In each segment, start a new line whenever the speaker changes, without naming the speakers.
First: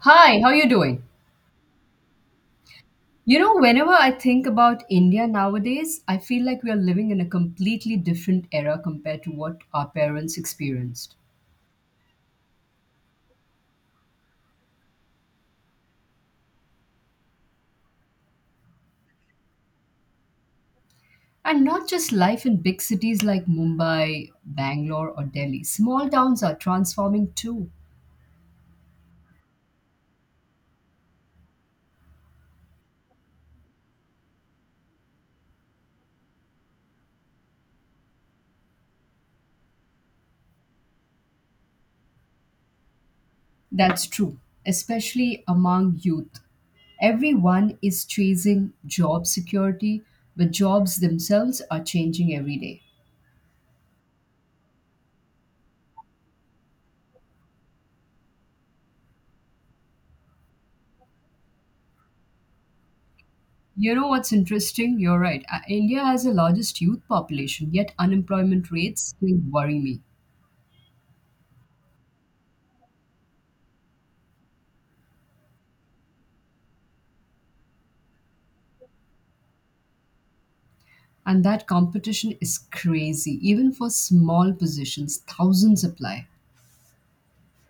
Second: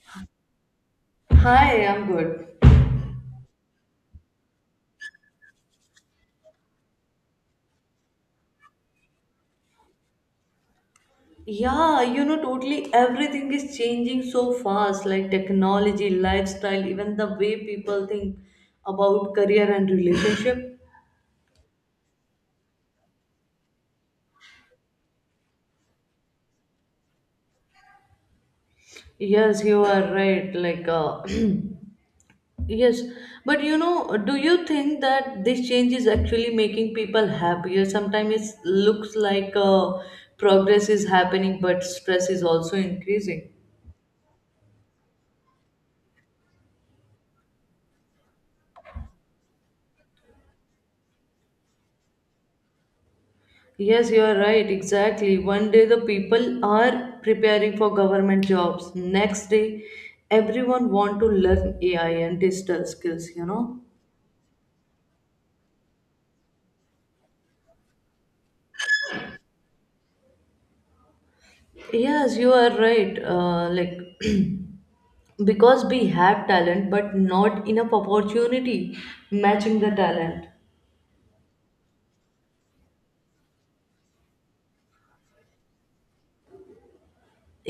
Hi, how you doing?
Hi, I'm good.
You know, whenever I think about India nowadays, I feel like we are living in a completely different era compared to what our parents experienced.
Yeah, you know, totally everything is changing so fast, like technology, lifestyle, even the way people think about career and relationship.
And not just life in big cities like Mumbai, Bangalore, or Delhi. Small towns are transforming too.
Yes, you are right. Yes, but you know, do you think that this change is actually making people happier? Sometimes it looks like progress is happening, but stress is also increasing.
That's true, especially among youth. Everyone is chasing job security, but jobs themselves are changing every day.
Yes, you are right, exactly. One day the people are preparing for government jobs. Next day, everyone want to learn AI and digital skills, you know?
You know what's interesting? You're right. India has the largest youth population, yet unemployment rates still worry me.
Yes, you are right. Like because we have talent but not enough opportunity matching the talent.
And that competition is crazy. Even for small positions, thousands apply.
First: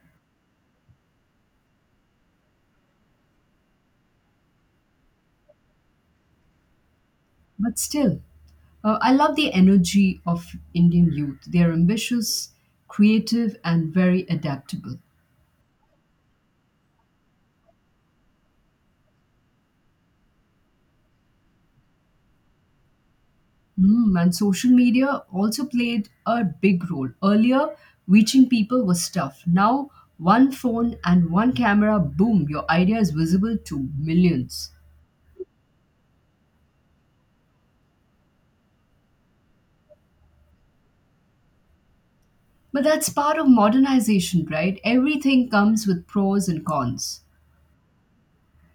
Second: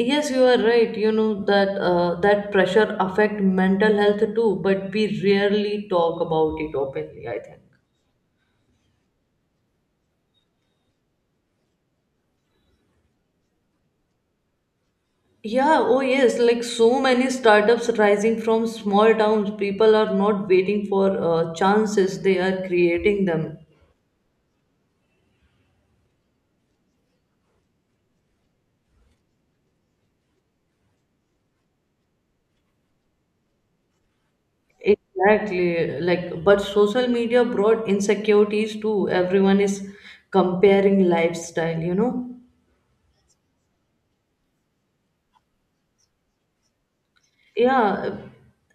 Yes, you are right. You know that that pressure affect mental health too, but we rarely talk about it openly, I think.
But still, I love the energy of Indian youth. They're ambitious, creative, and very adaptable.
Yeah, oh yes, like so many startups rising from small towns, people are not waiting for chances, they are creating them.
Mm, and social media also played a big role. Earlier, reaching people was tough. Now, one phone and one camera, boom, your idea is visible to millions.
Exactly, like, but social media brought insecurities too. Everyone is comparing lifestyle, you know?
But that's part of modernization, right? Everything comes with pros and cons.
Yeah,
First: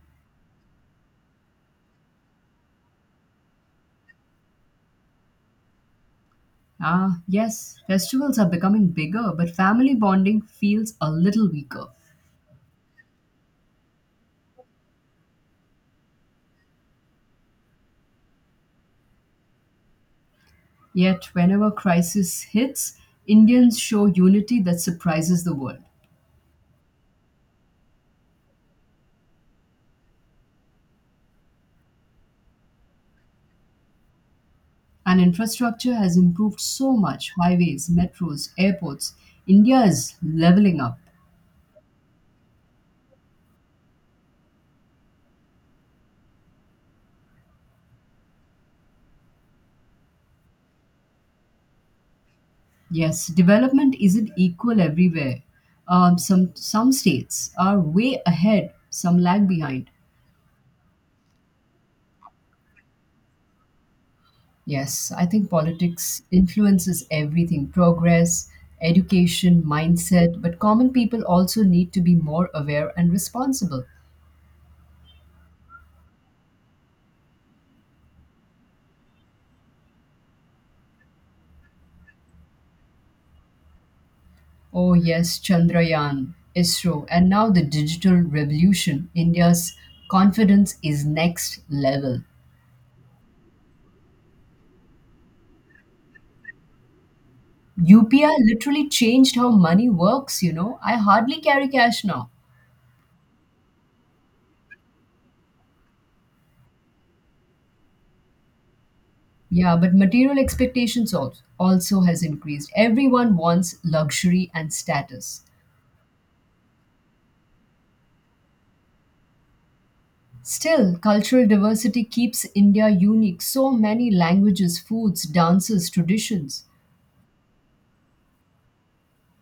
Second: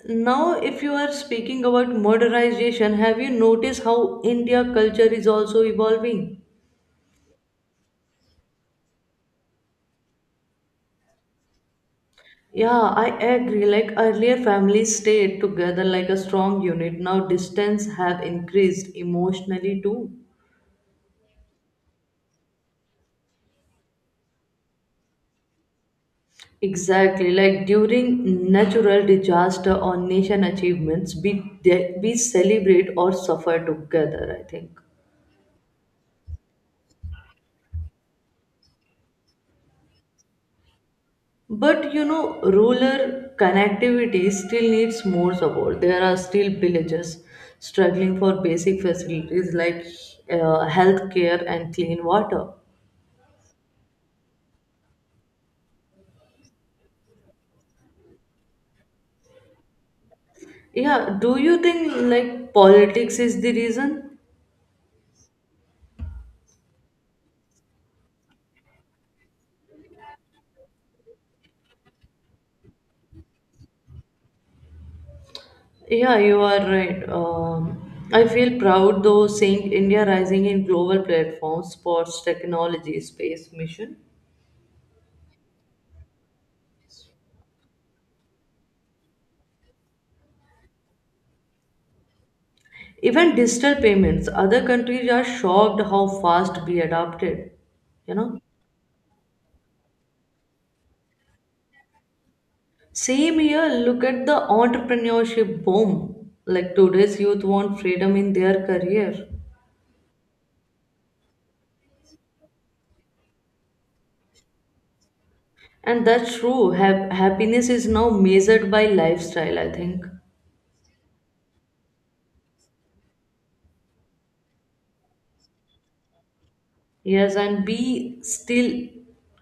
now if you are speaking about modernization, have you noticed how India culture is also evolving?
Ah, yes, festivals are becoming bigger, but family bonding feels a little weaker.
Yeah, I agree. Like earlier, families stayed together like a strong unit. Now, distance have increased emotionally too.
Yet, whenever crisis hits, Indians show unity that surprises the world.
Exactly. Like during natural disaster or nation achievements, we celebrate or suffer together, I think.
And infrastructure has improved so much highways, metros, airports. India is leveling up.
But you know, rural connectivity still needs more support. There are still villages struggling for basic facilities like healthcare and clean water.
Yes, development isn't equal everywhere. Some states are way ahead, some lag behind.
Yeah, do you think like politics is the reason?
Yes, I think politics influences everything progress, education, mindset, but common people also need to be more aware and responsible.
Yeah, you are right. I feel proud though seeing India rising in global platforms, sports, technology, space mission,
Oh, yes, Chandrayaan, ISRO, and now the digital revolution. India's confidence is next level.
even digital payments. Other countries are shocked how fast we adapted. You
UPI
know,
literally changed how money works, you know. I hardly carry cash now.
same here. Look at the entrepreneurship boom. Like today's youth want freedom in their career,
Yeah, but material expectations also has increased. Everyone wants luxury and status.
and that's true. Happiness is now measured by lifestyle, I think.
Still, cultural diversity keeps India unique. So many languages, foods, dances, traditions.
Yes, and we still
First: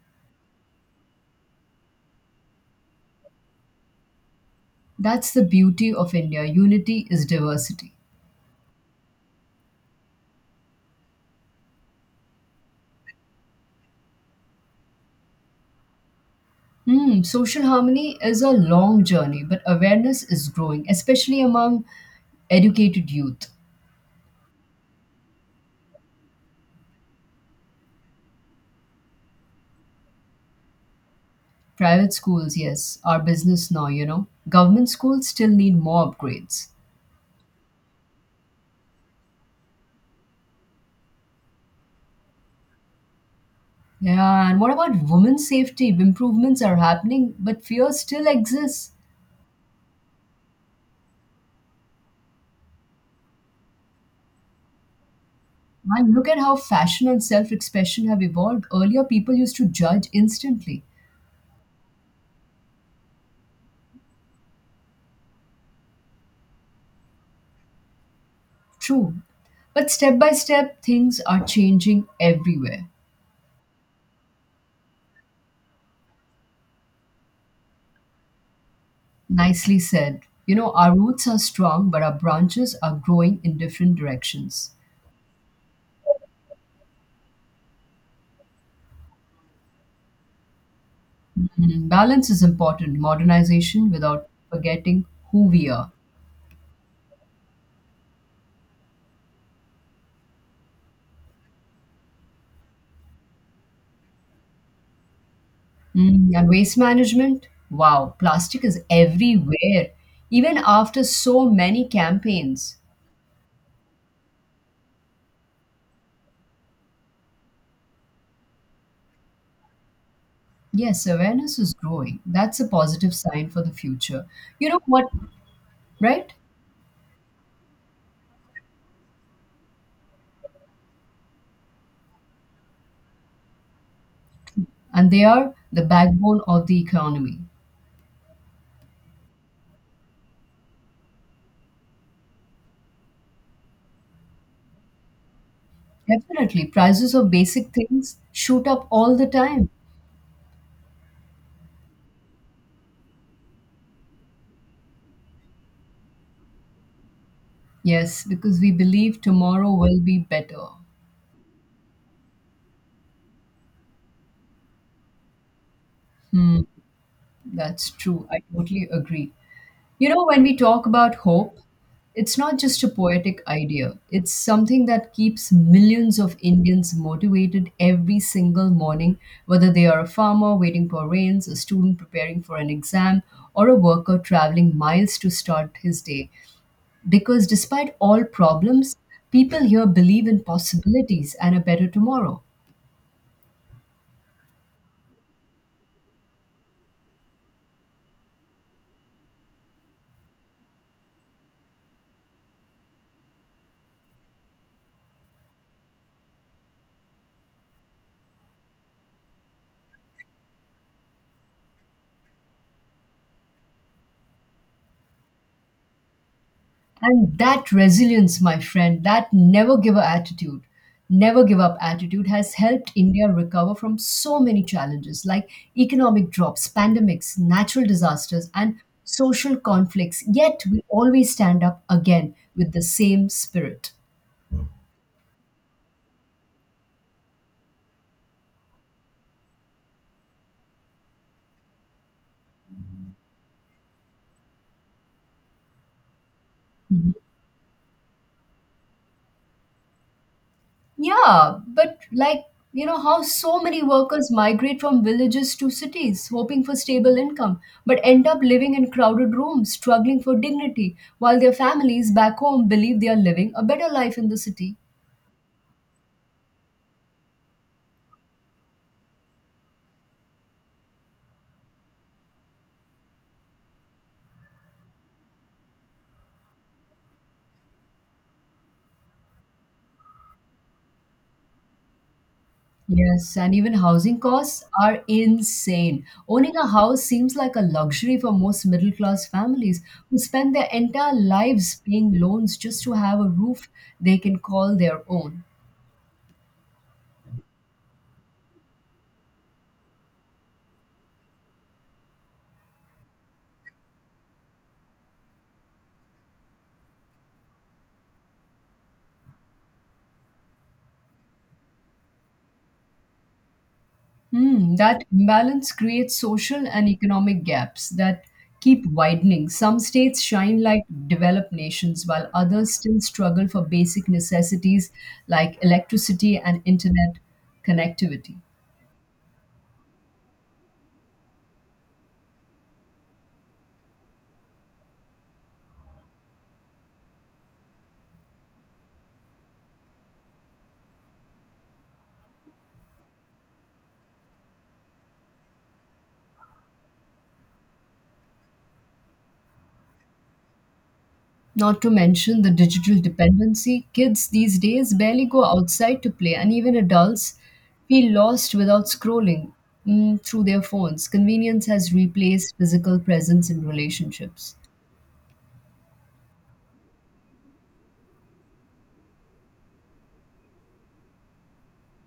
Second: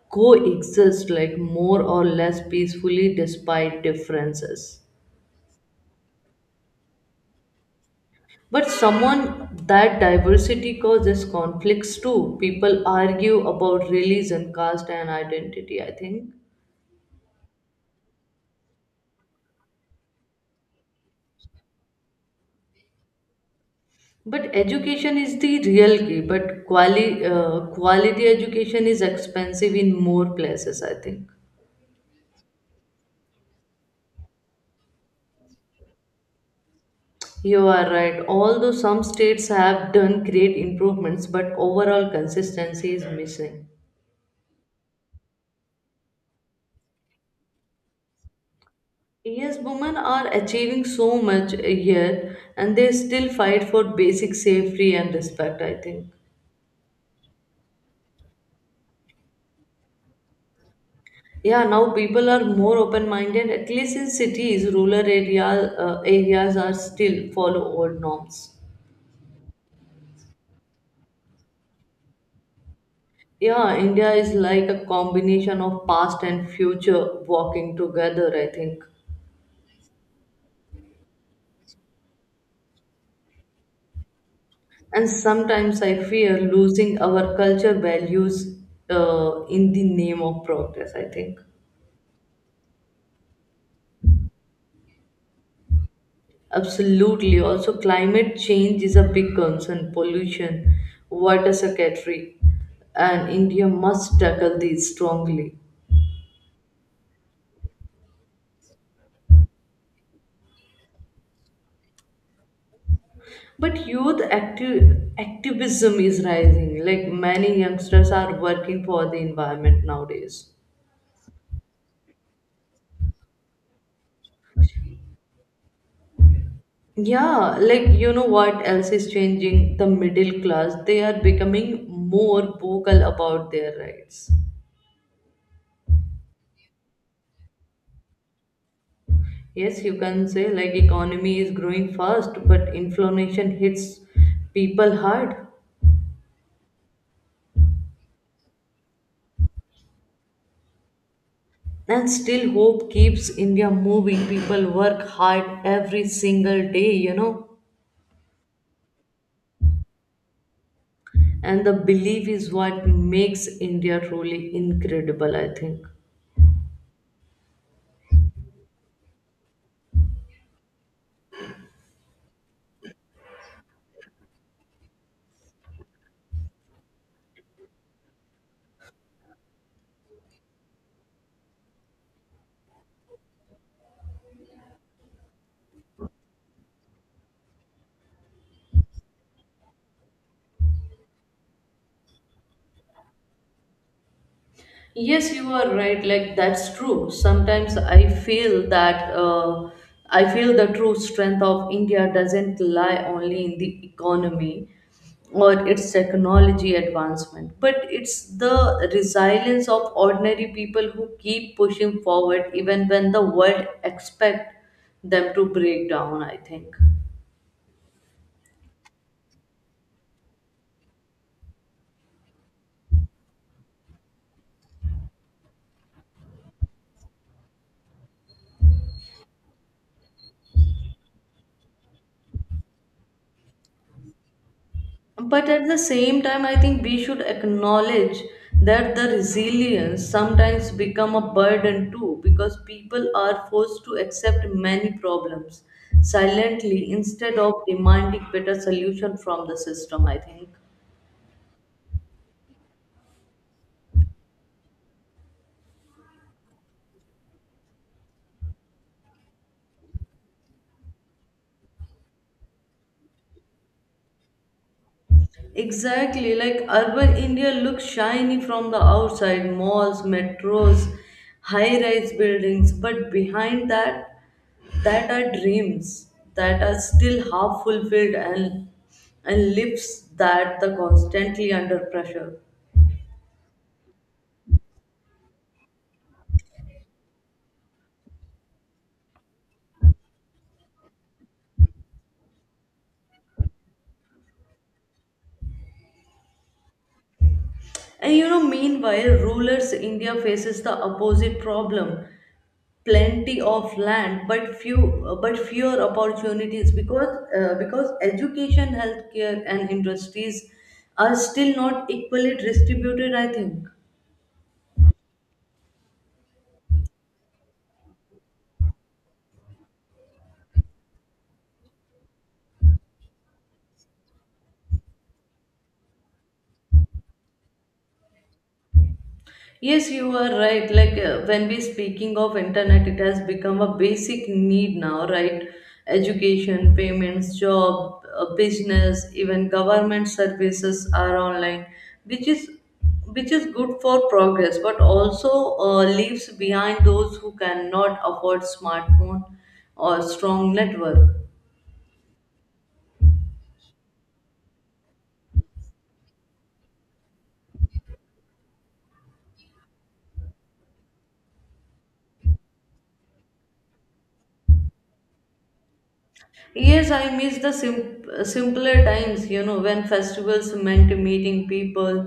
coexist like more or less peacefully despite differences.
That's the beauty of India. Unity is diversity.
But someone that diversity causes conflicts too. People argue about religion, caste, and identity, I think.
Hmm, social harmony is a long journey, but awareness is growing, especially among educated youth.
But education is the real key, but quality education is expensive in more places, I think.
Private schools, yes, are business now, you know. Government schools still need more upgrades.
You are right. Although some states have done great improvements, but overall consistency is missing.
Yeah, and what about women's safety? Improvements are happening, but fear still exists.
Yes, women are achieving so much here and they still fight for basic safety and respect, I think.
And look at how fashion and self expression have evolved. Earlier, people used to judge instantly.
Yeah, now people are more open-minded, at least in cities, areas are still follow old norms.
True. But step by step, things are changing everywhere.
Yeah, India is like a combination of past and future walking together, I think.
Nicely said. You know, our roots are strong, but our branches are growing in different directions.
And sometimes I fear losing our culture values in the name of progress, I think.
Mm, balance is important, modernization without forgetting who we are.
Absolutely. Also, climate change is a big concern. Pollution, water scarcity, and India must tackle these strongly.
Mm, and waste management, wow, plastic is everywhere, even after so many campaigns.
But activism is rising. Like many youngsters are working for the environment nowadays.
Yes, awareness is growing. That's a positive sign for the future. You know what, right?
Yeah, like you know what else is changing? The middle class. They are becoming more vocal about their rights.
And they are the backbone of the economy.
Yes, you can say like economy is growing fast, but inflation hits people hard.
Definitely, prices of basic things shoot up all the time.
And still hope keeps India moving. People work hard every single day, you know.
Yes, because we believe tomorrow will be better.
And the belief is what makes India truly incredible, I think.
Hmm, that's true. I totally agree. You know, when we talk about hope, it's not just a poetic idea, it's something that keeps millions of Indians motivated every single morning, whether they are a farmer waiting for rains, a student preparing for an exam, or a worker traveling miles to start his day. Because despite all problems, people here believe in possibilities and a better tomorrow.
Yes, you are right. Like that's true. Sometimes I feel that I feel the true strength of India doesn't lie only in the economy or its technology advancement, but it's the resilience of ordinary people who keep pushing forward even when the world expect them to break down, I think.
And that resilience, my friend, that never give up attitude has helped India recover from so many challenges like economic drops, pandemics, natural disasters, and social conflicts. Yet we always stand up again with the same spirit.
But at the same time, I think we should acknowledge that the resilience sometimes become a burden too because people are forced to accept many problems silently
Mm-hmm.
instead of demanding better solution from the system, I think.
Yeah, but like, you know, how so many workers migrate from villages to cities, hoping for stable income, but end up living in crowded rooms, struggling for dignity, while their families back home believe they are living a better life in the city.
Exactly, like urban India looks shiny from the outside malls, metros, high rise buildings, but behind that, that are dreams that are still half fulfilled and lives that the constantly under pressure.
Yes, and even housing costs are insane. Owning a house seems like a luxury for most middle class families who spend their entire lives paying loans just to have a roof they can call their own.
And you know, meanwhile, rulers India faces the opposite problem plenty of land but few but fewer opportunities because education healthcare and industries are still not equally distributed, I think.
Hmm, that imbalance creates social and economic gaps that keep widening. Some states shine like developed nations, while others still struggle for basic necessities like electricity and internet connectivity.
Yes, you are right. When we speaking of internet, it has become a basic need now, right? Education, payments, business, even government services are online, which is which is good for progress, but also leaves behind those who cannot afford smartphone or strong network.
Not to mention the digital dependency. Kids these days barely go outside to play, and even adults feel lost without through their phones. Convenience has replaced physical presence in relationships.
Yes, I miss the simpler times, you know, when festivals meant meeting people,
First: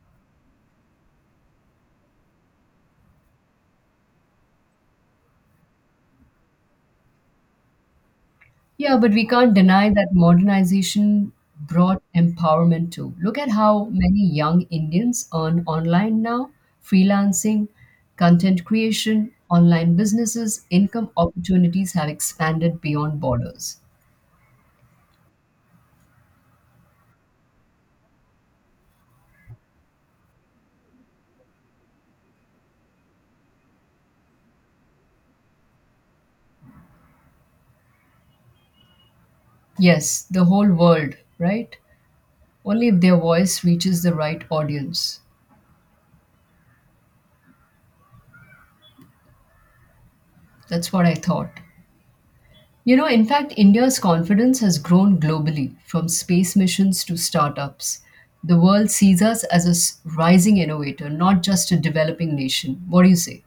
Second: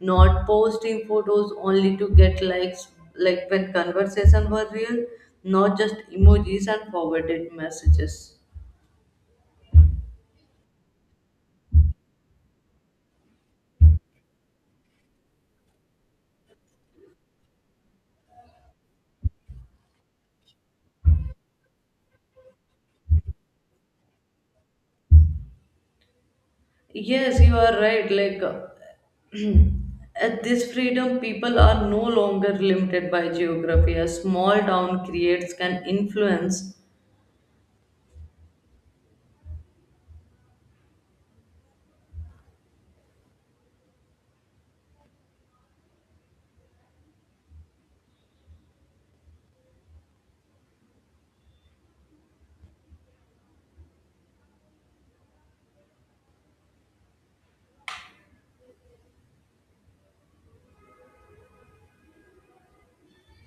not posting photos only to get likes, like when conversation were real, not just emojis and forwarded messages.
Yeah, but we can't deny that modernization brought empowerment too. Look at how many young Indians earn online now, freelancing, content creation, online businesses, income opportunities have expanded beyond borders.
Yes, you are right. At this freedom, people are no longer limited by geography. A small town creates can influence
Yes, the whole world, right? Only if their voice reaches the right audience. That's what I thought. You know, in fact, India's confidence has grown globally from space missions to startups. The world sees us as rising innovator, not just a developing nation. What do you say?